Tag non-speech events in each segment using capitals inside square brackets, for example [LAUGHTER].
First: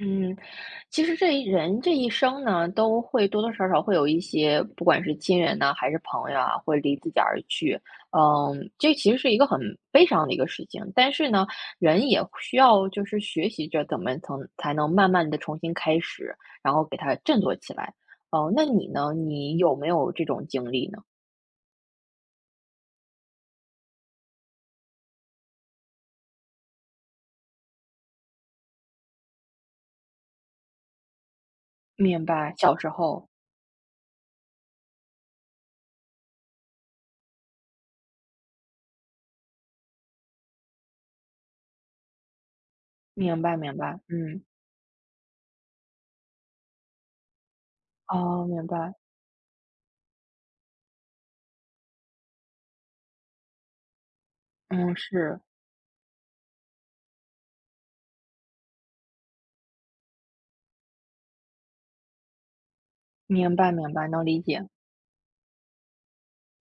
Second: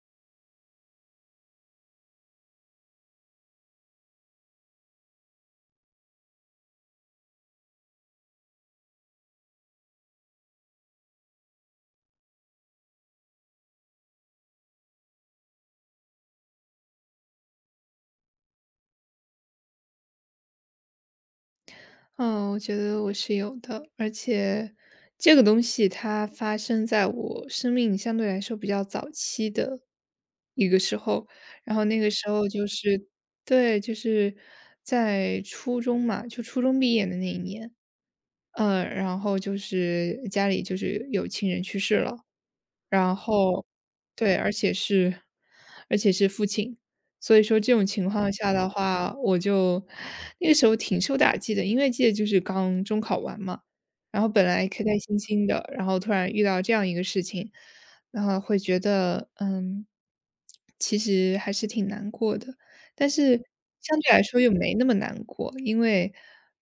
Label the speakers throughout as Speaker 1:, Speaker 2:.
Speaker 1: 嗯，其实这一生呢，都会多多少少会有一些，不管是亲人呐、还是朋友啊，会离自己而去。嗯，这其实是一个很悲伤的一个事情。但是呢，人也需要就是学习着怎么从才能慢慢的重新开始，然后给它振作起来。哦，那你呢？你有没有这种经历呢？
Speaker 2: 嗯，我觉得我是有的，而且这个东西它发生在我生命相对来说比较早期的一个时候。然后那个
Speaker 1: 明
Speaker 2: 时候
Speaker 1: 白，
Speaker 2: 就
Speaker 1: 小时
Speaker 2: 是
Speaker 1: 候，
Speaker 2: 对，就是在初中嘛，就初中毕业的那一年，然后就是家里就是有亲人去世了。然
Speaker 1: 明白，
Speaker 2: 后
Speaker 1: 明白，
Speaker 2: 对，
Speaker 1: 嗯，
Speaker 2: 而且是父亲。所以说这种情况
Speaker 1: 哦，
Speaker 2: 下的
Speaker 1: 明白，
Speaker 2: 话，那个时候挺受打击的。因为记得就是刚中考完嘛，然后本来开
Speaker 1: 嗯，
Speaker 2: 开心
Speaker 1: 是，
Speaker 2: 心的，然后突然遇到这样一个事情，然后会觉得，其实还是挺难过的。但是
Speaker 1: 明白，明
Speaker 2: 相
Speaker 1: 白，
Speaker 2: 对来
Speaker 1: 能
Speaker 2: 说
Speaker 1: 理
Speaker 2: 又
Speaker 1: 解，
Speaker 2: 没那么难过，因为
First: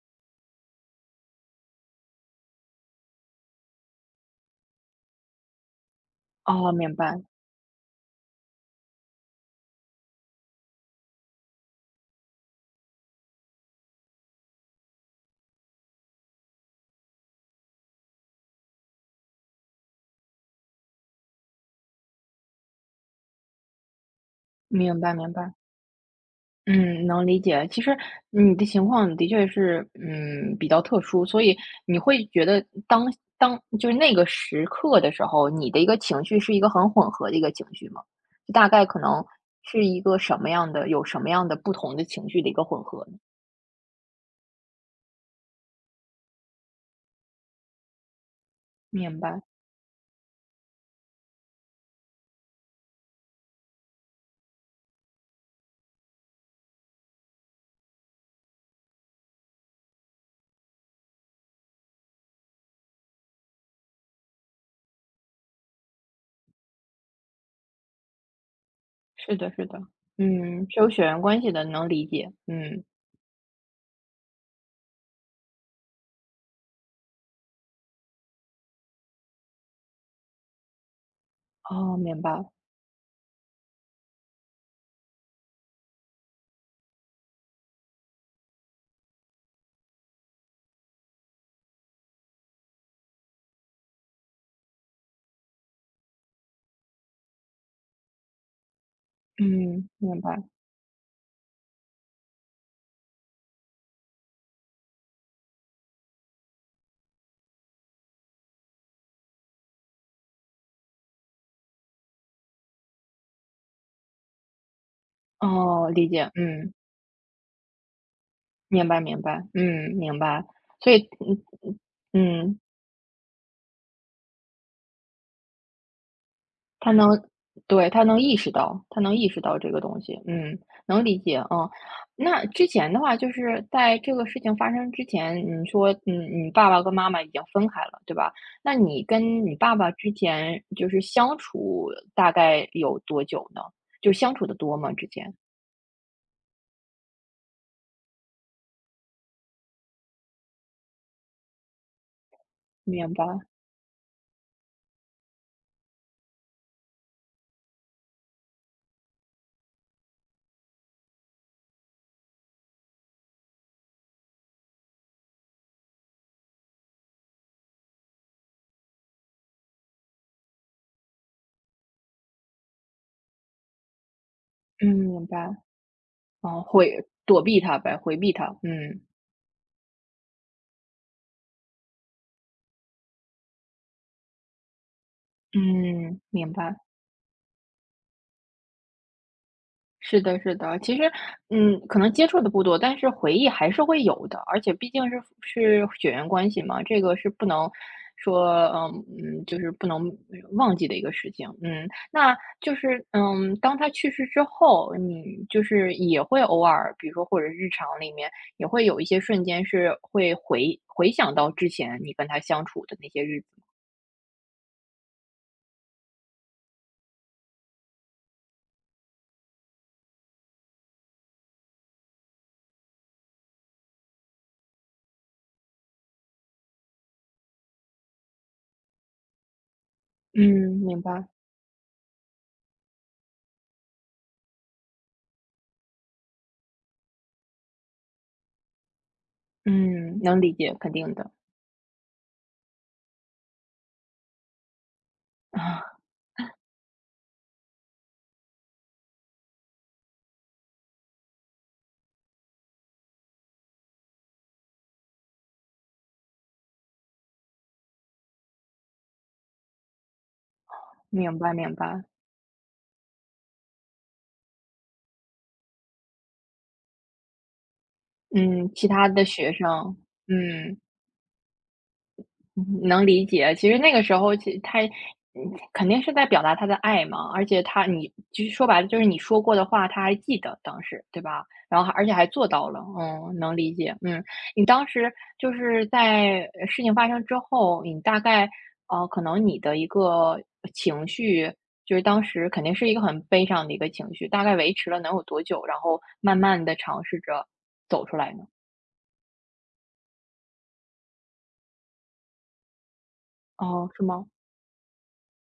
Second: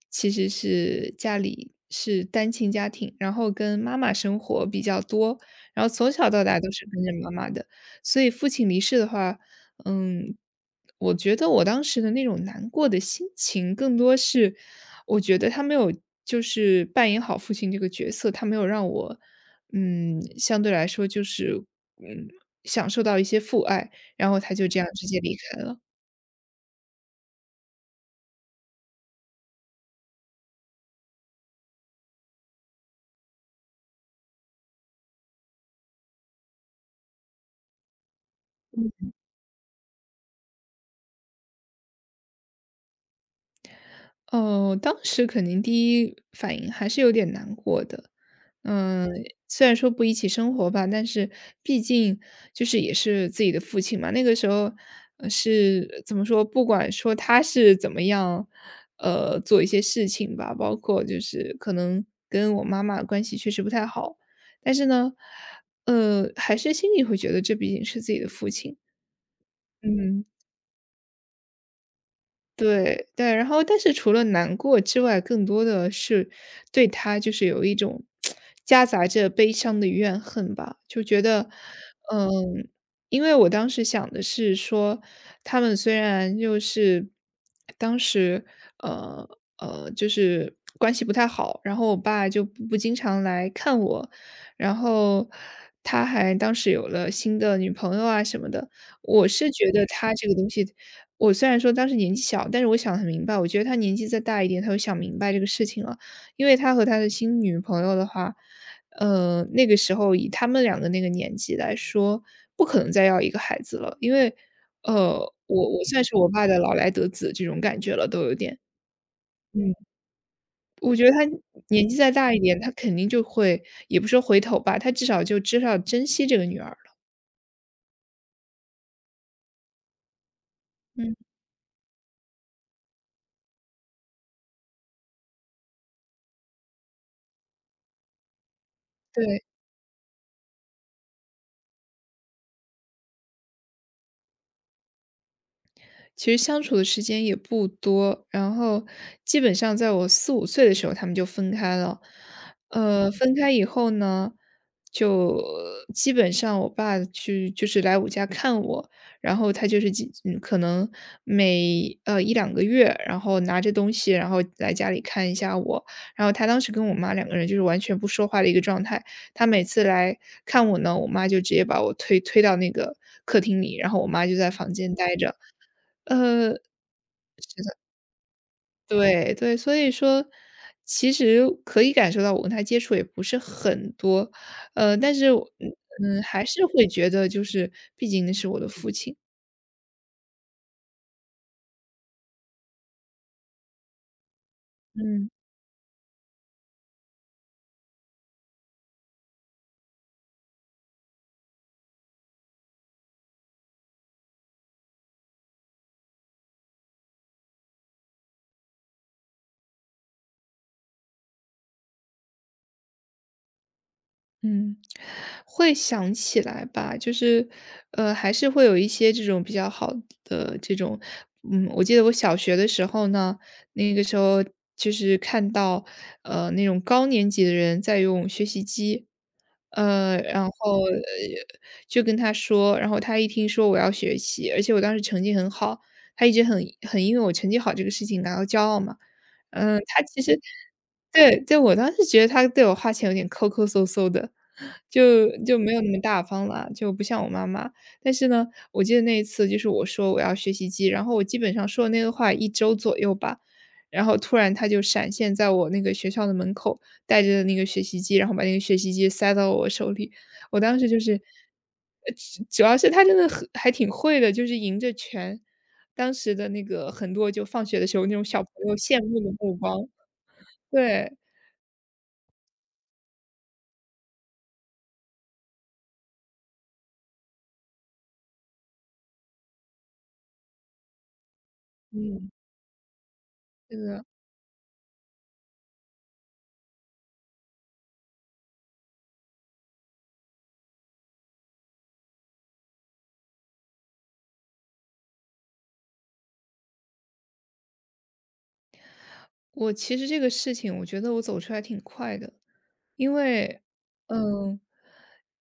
Speaker 2: 其实是家里是单亲家庭，然后跟妈妈生活比较多，然后从小到大都
Speaker 1: 哦，
Speaker 2: 是
Speaker 1: 明
Speaker 2: 跟着
Speaker 1: 白，
Speaker 2: 妈妈的。所以父亲离世的话，嗯，我觉得我当时的那种难过的心情，更多是我觉得他没有就是扮演好父亲这个角色，他没有让我，相对来说就是，嗯，享受到一些父爱，然后他就这样
Speaker 1: 明
Speaker 2: 直
Speaker 1: 白，
Speaker 2: 接
Speaker 1: 明
Speaker 2: 离
Speaker 1: 白。
Speaker 2: 开了。
Speaker 1: 嗯，能理解。其实你的情况的确是，嗯，比较特殊，所以你会觉得当就是那个时刻的时候，你的一个情绪是一个很混合的一个情绪吗？就大概可能是一个什么样的，有什么样的不同的情绪的一个混合呢？
Speaker 2: 哦，当时肯定第一反应还是有点难过的。嗯，
Speaker 1: 明白，
Speaker 2: 虽然说不一起生活吧，但是毕竟就是也是自己的父亲嘛。那个时候，是怎么说？不管说他是怎么样，做一些事情吧，包括就是可能跟我妈妈关系确实不太好。但是呢，还是心里会觉得这毕竟是自己的父亲。
Speaker 1: 是的，是的，
Speaker 2: 嗯，
Speaker 1: 嗯，是有血缘关系的，能理解，嗯，
Speaker 2: 对，对，然后但是除了难过之外，更多的是对他就是有一种夹杂着悲伤的怨恨吧。就觉得，
Speaker 1: 哦，明白，
Speaker 2: 嗯，因为我当时想的是说，他们虽然就是当时呃就是关系不太好，然后我爸就不经常来看我，然后他还当时有了新的女朋友啊什么的，我是觉得
Speaker 1: 嗯，
Speaker 2: 他
Speaker 1: 明
Speaker 2: 这个
Speaker 1: 白，
Speaker 2: 东西。我虽然说当时年纪小，但是我想得很明白，我觉得他年纪再大一点，他会想明白这个事情了。因为他和他的新女朋友的话，那个时候以他们两个那个年纪来说，不可能再要一个孩子了。因为，呃，我
Speaker 1: 哦，
Speaker 2: 算
Speaker 1: 理
Speaker 2: 是我
Speaker 1: 解，
Speaker 2: 爸的老
Speaker 1: 嗯，
Speaker 2: 来得子这种感觉了，都有点。
Speaker 1: 明白，明白，
Speaker 2: 嗯。
Speaker 1: 嗯，明白，所
Speaker 2: 我觉
Speaker 1: 以，
Speaker 2: 得他
Speaker 1: 嗯
Speaker 2: 年纪再大一
Speaker 1: 嗯，
Speaker 2: 点，
Speaker 1: 嗯
Speaker 2: 他肯定就会也不说回头吧，他至少就知道珍惜这个女儿了。
Speaker 1: 他能对，他能意识到，他能意识到这个东西，嗯，能
Speaker 2: 嗯。
Speaker 1: 理解，嗯。那之前的话，就是在这个事情发生之前，你说，嗯，你爸爸跟妈妈已经分开了，对吧？那你
Speaker 2: 对。
Speaker 1: 跟你爸爸之前就是相处大概有多久呢？就相处的多吗？之前？
Speaker 2: 其实相处的时间也不多，然后基本上在我四五岁的时候，他们就分开了。
Speaker 1: 明白，
Speaker 2: 分开以后呢，就基本上我爸去就是来我家看我。然后他就是可能每一两个月，然后拿着东西，然后来家里看一下我。然后他当时跟我妈两个人就是完全不说话的一个状态，他每次来看我呢，我妈就直接把我推到那个客厅里，然后我妈就在房间
Speaker 1: 嗯，
Speaker 2: 待
Speaker 1: 明
Speaker 2: 着。
Speaker 1: 白，
Speaker 2: 呃，
Speaker 1: 哦，会躲避他呗，回避他，嗯，
Speaker 2: 对对，所以说其实可以感受到我跟他接触也不是很多。但是我
Speaker 1: 嗯，
Speaker 2: 还
Speaker 1: 明
Speaker 2: 是
Speaker 1: 白。
Speaker 2: 会觉得就是毕竟那是我的父亲，
Speaker 1: 是的，是的，其实，嗯，可能接触的不多，但是回忆还是会有的，而且毕竟是
Speaker 2: 嗯。
Speaker 1: 是血缘关系嘛，这个是不能说，嗯嗯，就是不能忘记的一个事情，嗯，那就是，嗯，当他去世之后，你就是也会偶尔，比如说或者日常里面也会有一些瞬间是会回想到之前你跟他相处的那些日子，
Speaker 2: 嗯，会想起来吧，就是，还是会有一些这种比较好的这种，我记得我小学的时候呢，那个时候就是看到，那种高年级的人在用学习机，然后
Speaker 1: 嗯，明白，
Speaker 2: 就跟他说。然后他一听说我要学习，而且我当时成绩很好，他一直很因为我成绩好这个事情感到骄傲嘛。嗯，他
Speaker 1: 嗯，
Speaker 2: 其实
Speaker 1: 能理解，肯定的，
Speaker 2: 对，对，我当时觉得他对我花钱有点抠抠搜搜的，就
Speaker 1: [LAUGHS]
Speaker 2: 没有那么
Speaker 1: 啊，
Speaker 2: 大方了，就不像我妈妈。但是呢，我记得那一次就是我说我要学习机，然后我基本上说的那个话一周左右吧，然后突然他就闪现在我那个学校的门口，带着那个学习机，然后把那个学习机塞到我手里。我当时就是，
Speaker 1: 明白，明白。
Speaker 2: 呃，主要是他真的很还挺会的，就是迎着当时的那个很多就放学的时候那种小朋
Speaker 1: 嗯，
Speaker 2: 友
Speaker 1: 其
Speaker 2: 羡
Speaker 1: 他
Speaker 2: 慕
Speaker 1: 的
Speaker 2: 的
Speaker 1: 学
Speaker 2: 目
Speaker 1: 生，
Speaker 2: 光。
Speaker 1: 嗯，
Speaker 2: 对，
Speaker 1: 嗯能理解。其实那个时候，其实他嗯肯定是在表达他的爱嘛，而且你其实说白了，就是你说过的话，他还记得当时，对吧？然后而且还
Speaker 2: 嗯。
Speaker 1: 做到了，嗯，能理
Speaker 2: 是
Speaker 1: 解。
Speaker 2: 的，
Speaker 1: 嗯，你当时就是在事情发生之后，你大概可能你的一个情绪，就是当时肯定是一个很悲伤的一个情绪，大概维持了能有多久？然后慢慢的尝试着走出来呢？
Speaker 2: 我其实这个事情我觉得我走出来挺快的。因为，
Speaker 1: 哦，是吗？
Speaker 2: 嗯，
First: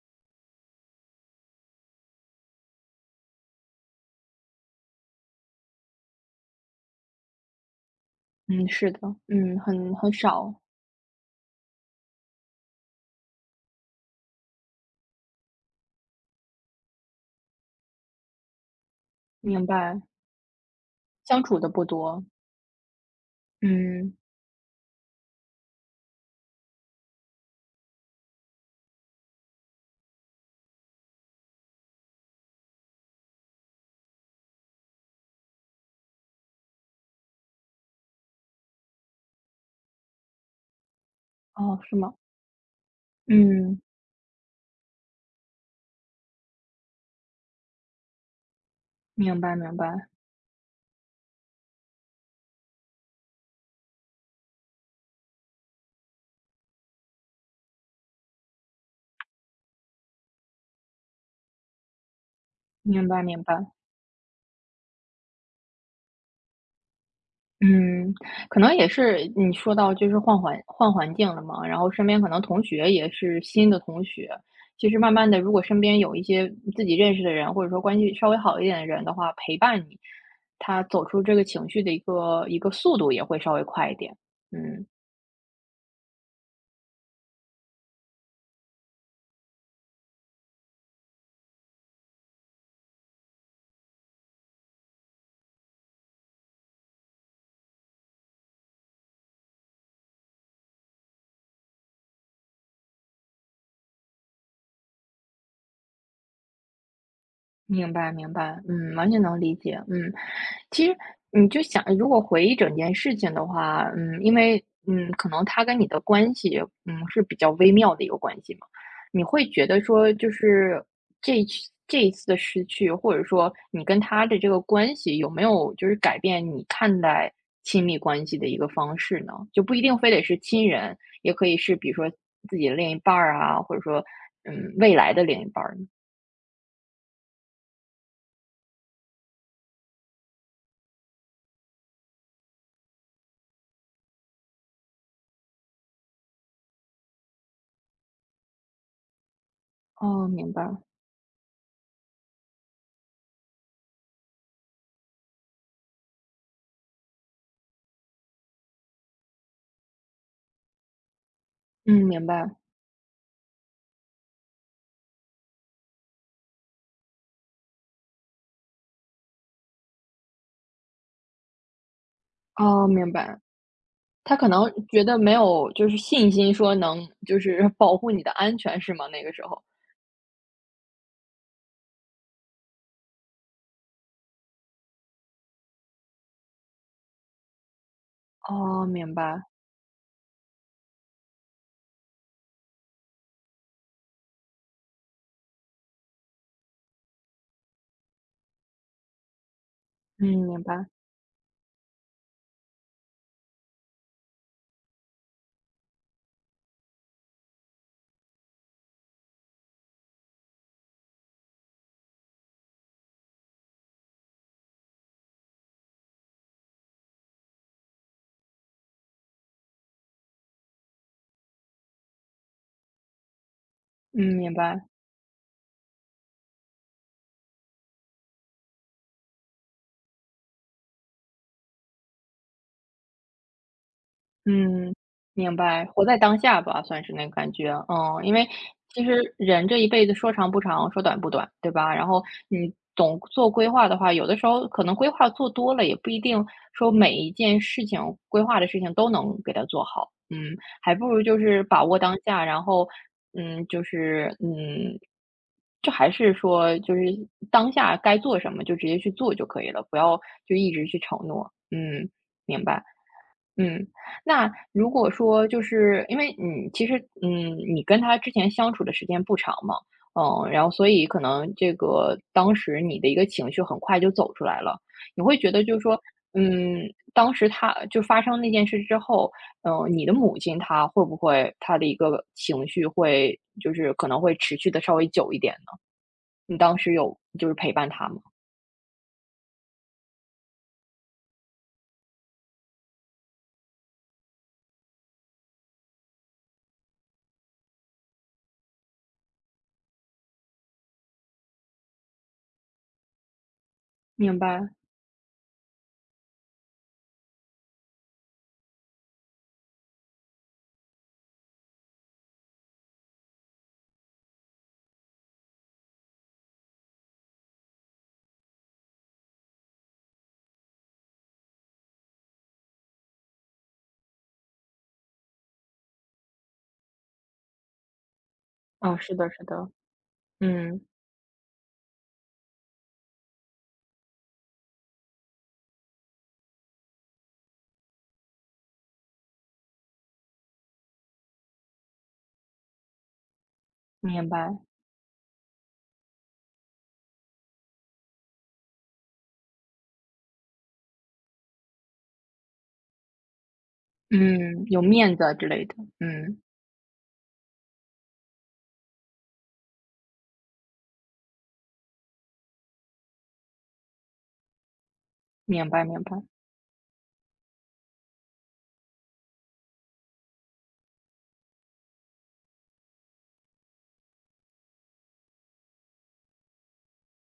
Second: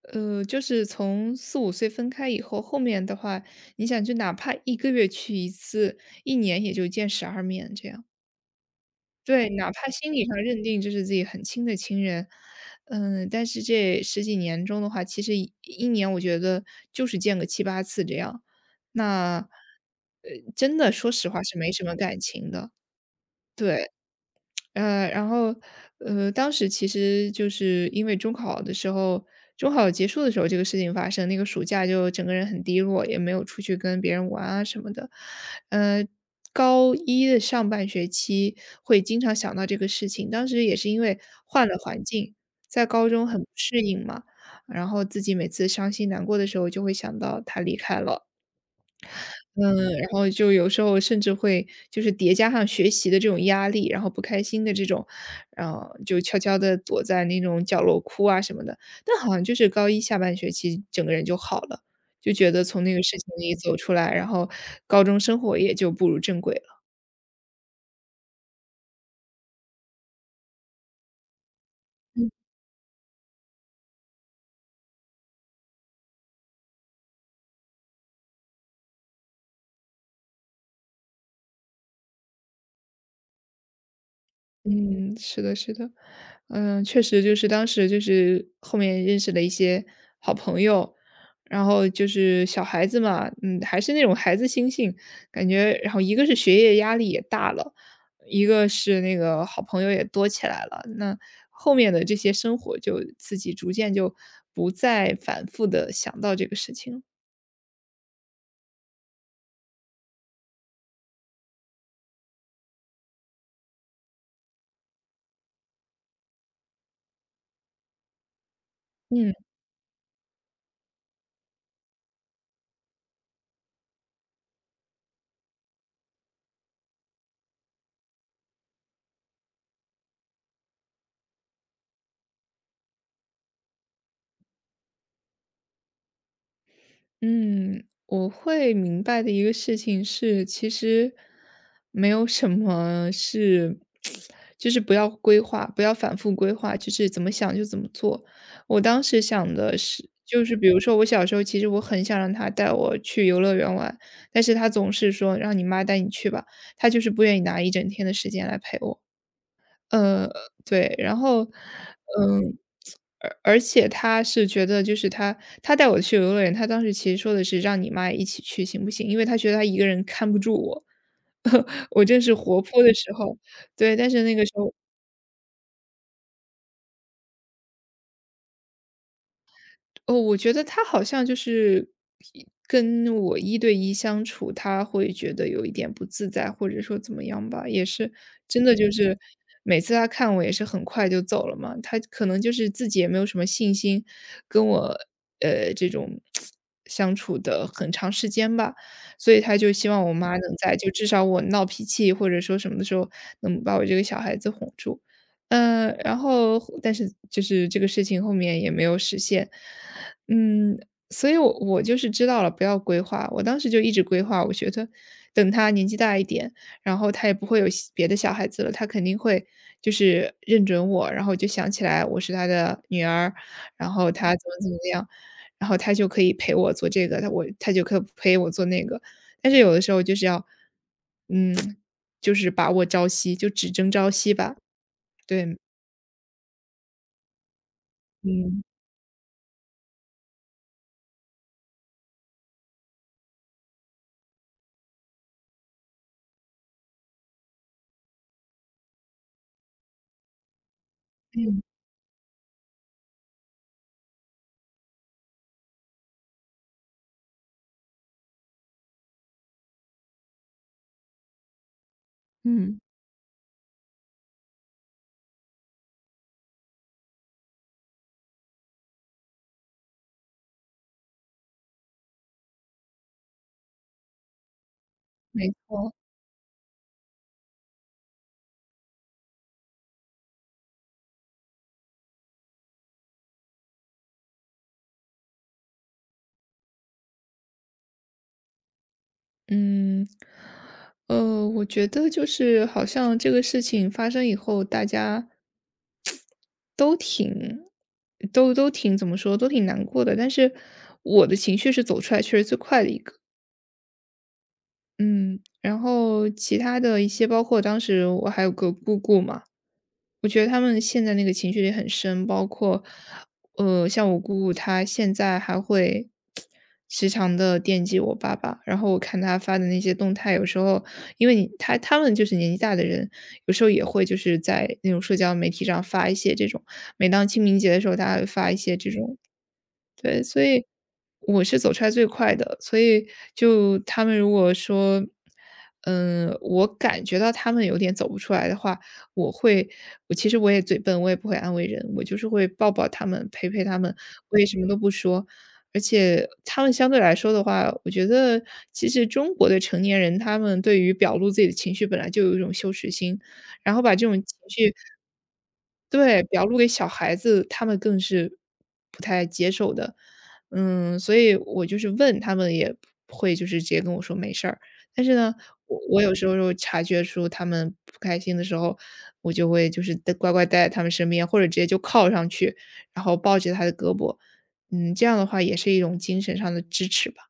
Speaker 2: 就是从四五岁分开以后，后面的话，你想就哪怕一个月去一次，一年也就见12面这样。
Speaker 1: 嗯，是的，
Speaker 2: 对，
Speaker 1: 嗯，
Speaker 2: 哪怕
Speaker 1: 很
Speaker 2: 心
Speaker 1: 很
Speaker 2: 理上
Speaker 1: 少，
Speaker 2: 认定这是自己很亲的亲人，但是这十几年中的话，其实一年我觉得就是见个七八次这样。那，
Speaker 1: 明白，
Speaker 2: 呃，真的说实话
Speaker 1: 相
Speaker 2: 是
Speaker 1: 处的
Speaker 2: 没什
Speaker 1: 不
Speaker 2: 么感
Speaker 1: 多，
Speaker 2: 情的。对。
Speaker 1: 嗯，
Speaker 2: 然后，当时其实就是因为中考的时候，中考结束的时候这个事情发生，那个暑假就整个人很低落，也没有出去跟别人玩啊什么的。呃，高一的上半学期会经常想到这个事情，当时也是因为换了
Speaker 1: 哦，是
Speaker 2: 环
Speaker 1: 吗？
Speaker 2: 境，在高中很不适
Speaker 1: 嗯，
Speaker 2: 应嘛，然后自己每次伤心难过的时候就会想到他离开了。
Speaker 1: 明白，明
Speaker 2: 嗯，
Speaker 1: 白，
Speaker 2: 然后就有时候甚至会就是叠加上学习的这种压力，然后不开心的这种，然后就悄悄地躲在那种角落哭啊什么的。但好像就是高一下半学期整个人就好了，就觉得从那个
Speaker 1: 明
Speaker 2: 事
Speaker 1: 白，
Speaker 2: 情
Speaker 1: 明
Speaker 2: 里
Speaker 1: 白，
Speaker 2: 走出来，然后高中生活也就步入正轨了。
Speaker 1: 嗯，可能也是你说到就是换环境了嘛，然后身边可能同学也是新的同学，其实慢慢的，如果身边有一些自己认识的人，或者说关系稍微好一点的人的话，陪伴你，他走出这个情绪的一个速度也会稍微快一点，嗯。
Speaker 2: 嗯，是的，是的，确实就是当时就是后面认识了一些好朋友，然后就是小孩子嘛，还是那种孩子心性，感觉，然后一个是学业压力也大了，一个是那个好朋友也多起来了，那后面的这些生活就自己逐渐就不再反复的想到这个事情了
Speaker 1: 明白明白，嗯，完全能理解，嗯。其实你就想，如果回忆整件事情的话，嗯，因为，嗯，可能他跟你的关系，嗯，是比较微妙的一个关系嘛，你
Speaker 2: 嗯。
Speaker 1: 会觉得说，就是这一次的失去，或者说你跟他的这个关系，有没有就是改变你看待亲密关系的一个方式呢？就不一定非得是亲人，也可以是比如说自己的另一半儿啊，或者说，嗯，未来的另一半儿呢
Speaker 2: 嗯，我会明白的一个事情是，其实没有什么是，就是不要规划，不要反复规划，就是怎么想就怎么做。我当时想的是，
Speaker 1: 哦，
Speaker 2: 就
Speaker 1: 明
Speaker 2: 是
Speaker 1: 白。
Speaker 2: 比如
Speaker 1: 了。
Speaker 2: 说我小时候，其实我很想让他带我去游乐园玩，但是他总是说让你妈带你去吧，他就是不愿意拿一整天的时间来陪我。呃，对，然后，
Speaker 1: 嗯，明白，
Speaker 2: 嗯，而且他是觉得就是他带我去游乐园。他当时其实说的是让你妈一起去行不行？因为他觉得他一个人看不住我，[LAUGHS] 我正是活泼
Speaker 1: 哦，
Speaker 2: 的
Speaker 1: 明
Speaker 2: 时候。
Speaker 1: 白。
Speaker 2: 对，但是那
Speaker 1: 他
Speaker 2: 个
Speaker 1: 可
Speaker 2: 时
Speaker 1: 能
Speaker 2: 候
Speaker 1: 觉得没有就是信心说能就是保护你的安全是吗？那个时候。
Speaker 2: 哦，我觉得他好像就是跟我一对一相处，他会觉得有一点不自在，或者说怎么样吧。也是真的
Speaker 1: 哦，
Speaker 2: 就
Speaker 1: 明
Speaker 2: 是
Speaker 1: 白，
Speaker 2: 每次他看我也是很快就走了嘛，他可能就是自己也没有什么信心跟我这种 [TSK] 相处的很长时间吧，所以他就希望我
Speaker 1: 嗯，
Speaker 2: 妈能
Speaker 1: 明
Speaker 2: 在，
Speaker 1: 白，
Speaker 2: 就至少我闹脾气或者说什么的时候能把我这个小孩子哄住，然后但是就是这个事情后面也没有实现。嗯，所以我就是知道了不要规划。我当时就一直规划，我觉得等他年纪大一点，然后他也不会有别的小孩子了，他肯定会就是认准我，然后就想起来我是他的女儿，然后他
Speaker 1: 嗯，
Speaker 2: 怎
Speaker 1: 明
Speaker 2: 么怎么
Speaker 1: 白。
Speaker 2: 样，然后他就可以陪我做这个，他就可以陪我做那个。但是有的时候就是要，嗯，就是把握朝夕，就只争朝夕吧。
Speaker 1: 嗯，明
Speaker 2: 对，
Speaker 1: 白，活在当下吧，算是那个感觉。嗯，因为
Speaker 2: 嗯
Speaker 1: 其实人这一辈子说长不长，说短不短，对吧？然后你总做规划的话，有的时候可能规划做多了，也不一定说每一件事情规划的事情都能给它做好。嗯，还不如就
Speaker 2: 嗯，
Speaker 1: 是把握当下，然后嗯，就是嗯，就还是说就是当下该做什么就直接去做就可以了，不要就一直去承诺。嗯，明
Speaker 2: 嗯。
Speaker 1: 白。嗯，那如果说就是因为你其实，嗯，你跟他之前相处的时间不长嘛，嗯，然后所以可能这个当时你的一个情绪很快就走出来了，你会觉
Speaker 2: 没
Speaker 1: 得就是
Speaker 2: 错。
Speaker 1: 说，嗯，当时他就发生那件事之后，嗯，你的母亲她会不会她的一个情绪会就是可能会持续的稍微久一点呢？你当时有就是陪伴她吗？
Speaker 2: 嗯，我觉得就是好像这个事情发生以后，大家都挺都挺怎么说，都挺难过的。但是我的情绪是走出来确实最快的一个，
Speaker 1: 明白，
Speaker 2: 嗯。然后其他的一些，包括当时我还有个姑姑嘛，我觉得他们现在那个情绪也很深，包括，像我姑姑，她现在还会时常的惦记我爸爸。然后我看她发的那些动态，有时候因为他们就是年纪大的人，有时候也会就是在那种社交媒体上发一些这种每当清明节的时候，大家会发一些这
Speaker 1: 嗯，是
Speaker 2: 种
Speaker 1: 的，是的，
Speaker 2: 对，所以
Speaker 1: 嗯，
Speaker 2: 我是走出来最快的，所以就他们如果说，嗯，我感觉到他们有点走不出来的话，我会我其实我也嘴笨，我也不会安慰人，我就是会抱抱他们，陪陪他们，
Speaker 1: 明
Speaker 2: 我也什
Speaker 1: 白。
Speaker 2: 么都不说。而且他们相对来说的话，我觉得其实中国的成年人，他们对于表露自己的情绪本来就有一种羞耻心，然后把这种情
Speaker 1: 嗯，
Speaker 2: 绪
Speaker 1: 有面子啊之类的，
Speaker 2: 对，
Speaker 1: 嗯，
Speaker 2: 表露给小孩子，他们更是不嗯，所以我就是问他们也不会就是直接跟我说没事儿，但是呢，
Speaker 1: 明
Speaker 2: 我
Speaker 1: 白
Speaker 2: 我
Speaker 1: 明
Speaker 2: 有
Speaker 1: 白。
Speaker 2: 时候就察觉出他们不开心的时候，我就会就是待乖乖待在他们身边，或者直接就靠上去，然后抱着他的胳膊，嗯，这样的话也是一种精神上的支持吧。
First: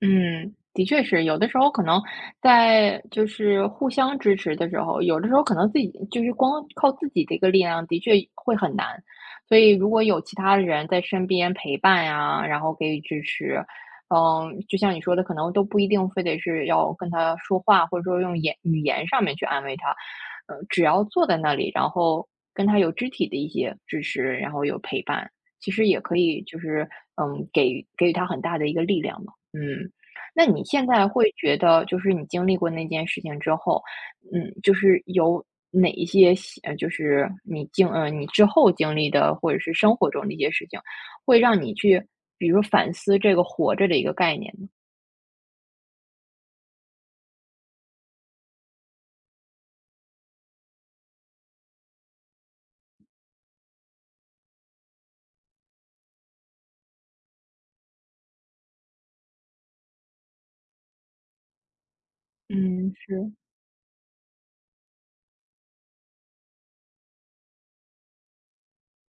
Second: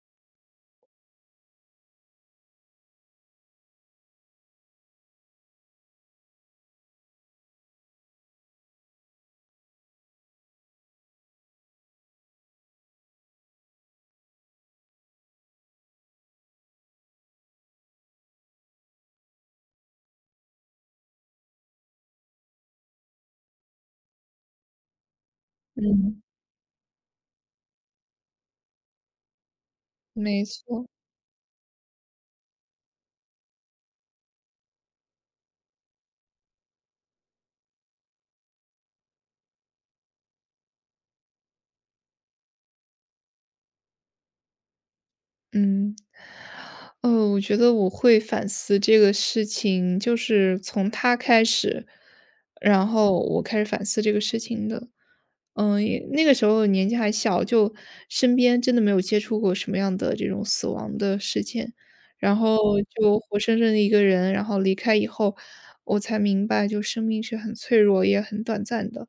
Speaker 1: 嗯，的确是，有的时候可能在就是互相支持的时候，有的时候可能自己就是光靠自己的一个力量，的确会很难。所以如果有其他的人在身边陪伴呀，然后给予支持，嗯，就像你说的，可能都不一定非得是要跟他说话，或者说用语言上面去安慰他，只要坐在那里，然后跟他有肢体的一些支持，然后有陪伴，其实也可
Speaker 2: 嗯，
Speaker 1: 以就是嗯，给予他很大的一个力量嘛，嗯。
Speaker 2: 没
Speaker 1: 那你
Speaker 2: 错，
Speaker 1: 现在会觉得，就是你经历过那件事情之后，嗯，就是有哪一些习呃，就是你之后经历的，或者是生活中的一些事情，会让你去，比如说反思这个"活着"的一个概念呢？
Speaker 2: 嗯，哦，我觉得我会反思这个事情，就是从他开始，然后我开始反思这个事情的。嗯，也那个时候年纪还小，就身边真的没有接触过什么样的这种死亡的事件，然后
Speaker 1: 嗯，
Speaker 2: 就
Speaker 1: 是，
Speaker 2: 活生生的一个人，然后离开以后，我才明白就生命是很脆弱，也很短暂的。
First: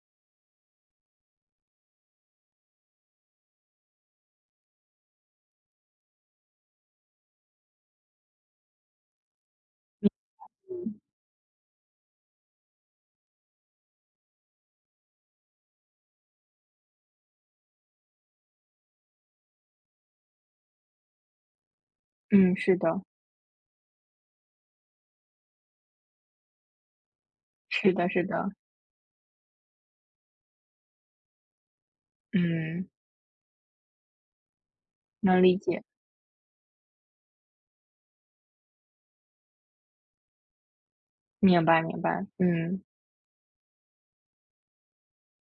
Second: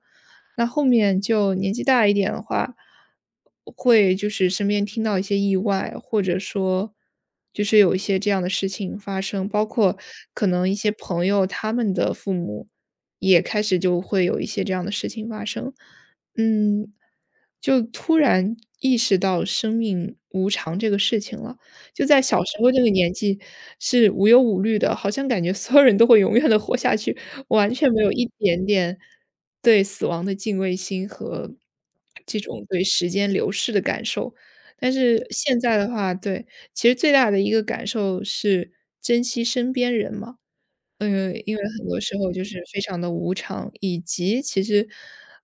Speaker 2: 那后面就年纪大一点的话，会就是身边听到一些意外，或者说就是有一些这样的事情发生，包括可能一些朋友他们的父母也开始就会有一些这样的事情发生。嗯，就突然意识到生命无常这个事情了。就在小
Speaker 1: 嗯，
Speaker 2: 时候
Speaker 1: 是
Speaker 2: 那个
Speaker 1: 的，
Speaker 2: 年纪是无忧无虑的，好像感觉所有人都会永远的活下去，完全
Speaker 1: 是
Speaker 2: 没
Speaker 1: 的，
Speaker 2: 有
Speaker 1: 是
Speaker 2: 一
Speaker 1: 的，
Speaker 2: 点点对死亡的敬畏心和这种对
Speaker 1: 嗯，
Speaker 2: 时间流逝的感受。但是
Speaker 1: 能理
Speaker 2: 现在
Speaker 1: 解，
Speaker 2: 的话，对，其实最大的一个感受是珍惜身边人嘛。嗯，因为
Speaker 1: 明白，
Speaker 2: 很多
Speaker 1: 明
Speaker 2: 时
Speaker 1: 白，
Speaker 2: 候就是非
Speaker 1: 嗯，
Speaker 2: 常的无常，以及其实，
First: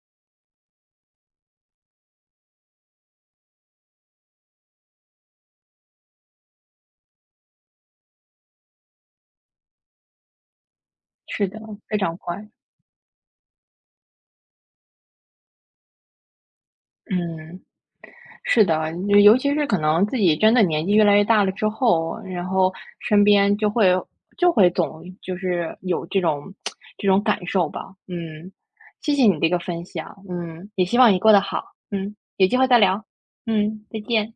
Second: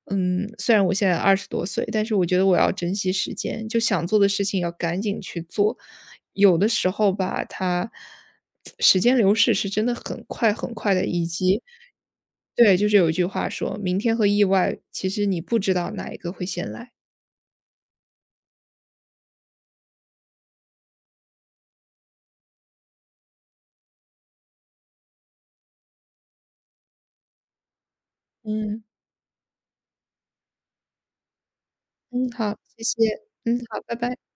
Speaker 2: 嗯，虽然我现在20多岁，但是我觉得我要珍惜时间，就想做的事情要赶紧去做。有的时候吧，它时间流逝是真的很快很快的，以
Speaker 1: 是的，
Speaker 2: 及
Speaker 1: 非常快，
Speaker 2: 对，就是有一句话说：“明天和意外，其实你不知道哪一个会先来。”
Speaker 1: 嗯。是的，就尤其是可能自己真的年纪越来越大了之后，然后身边就会总就是有这种 [TSK] 这种感受吧。嗯，
Speaker 2: 嗯。
Speaker 1: 谢谢你这个分享，嗯，也希望你过得好，嗯，
Speaker 2: 嗯，
Speaker 1: 有机
Speaker 2: 好，
Speaker 1: 会再
Speaker 2: 谢谢。
Speaker 1: 聊，
Speaker 2: 嗯，好，
Speaker 1: 嗯，
Speaker 2: 拜
Speaker 1: 再
Speaker 2: 拜。
Speaker 1: 见。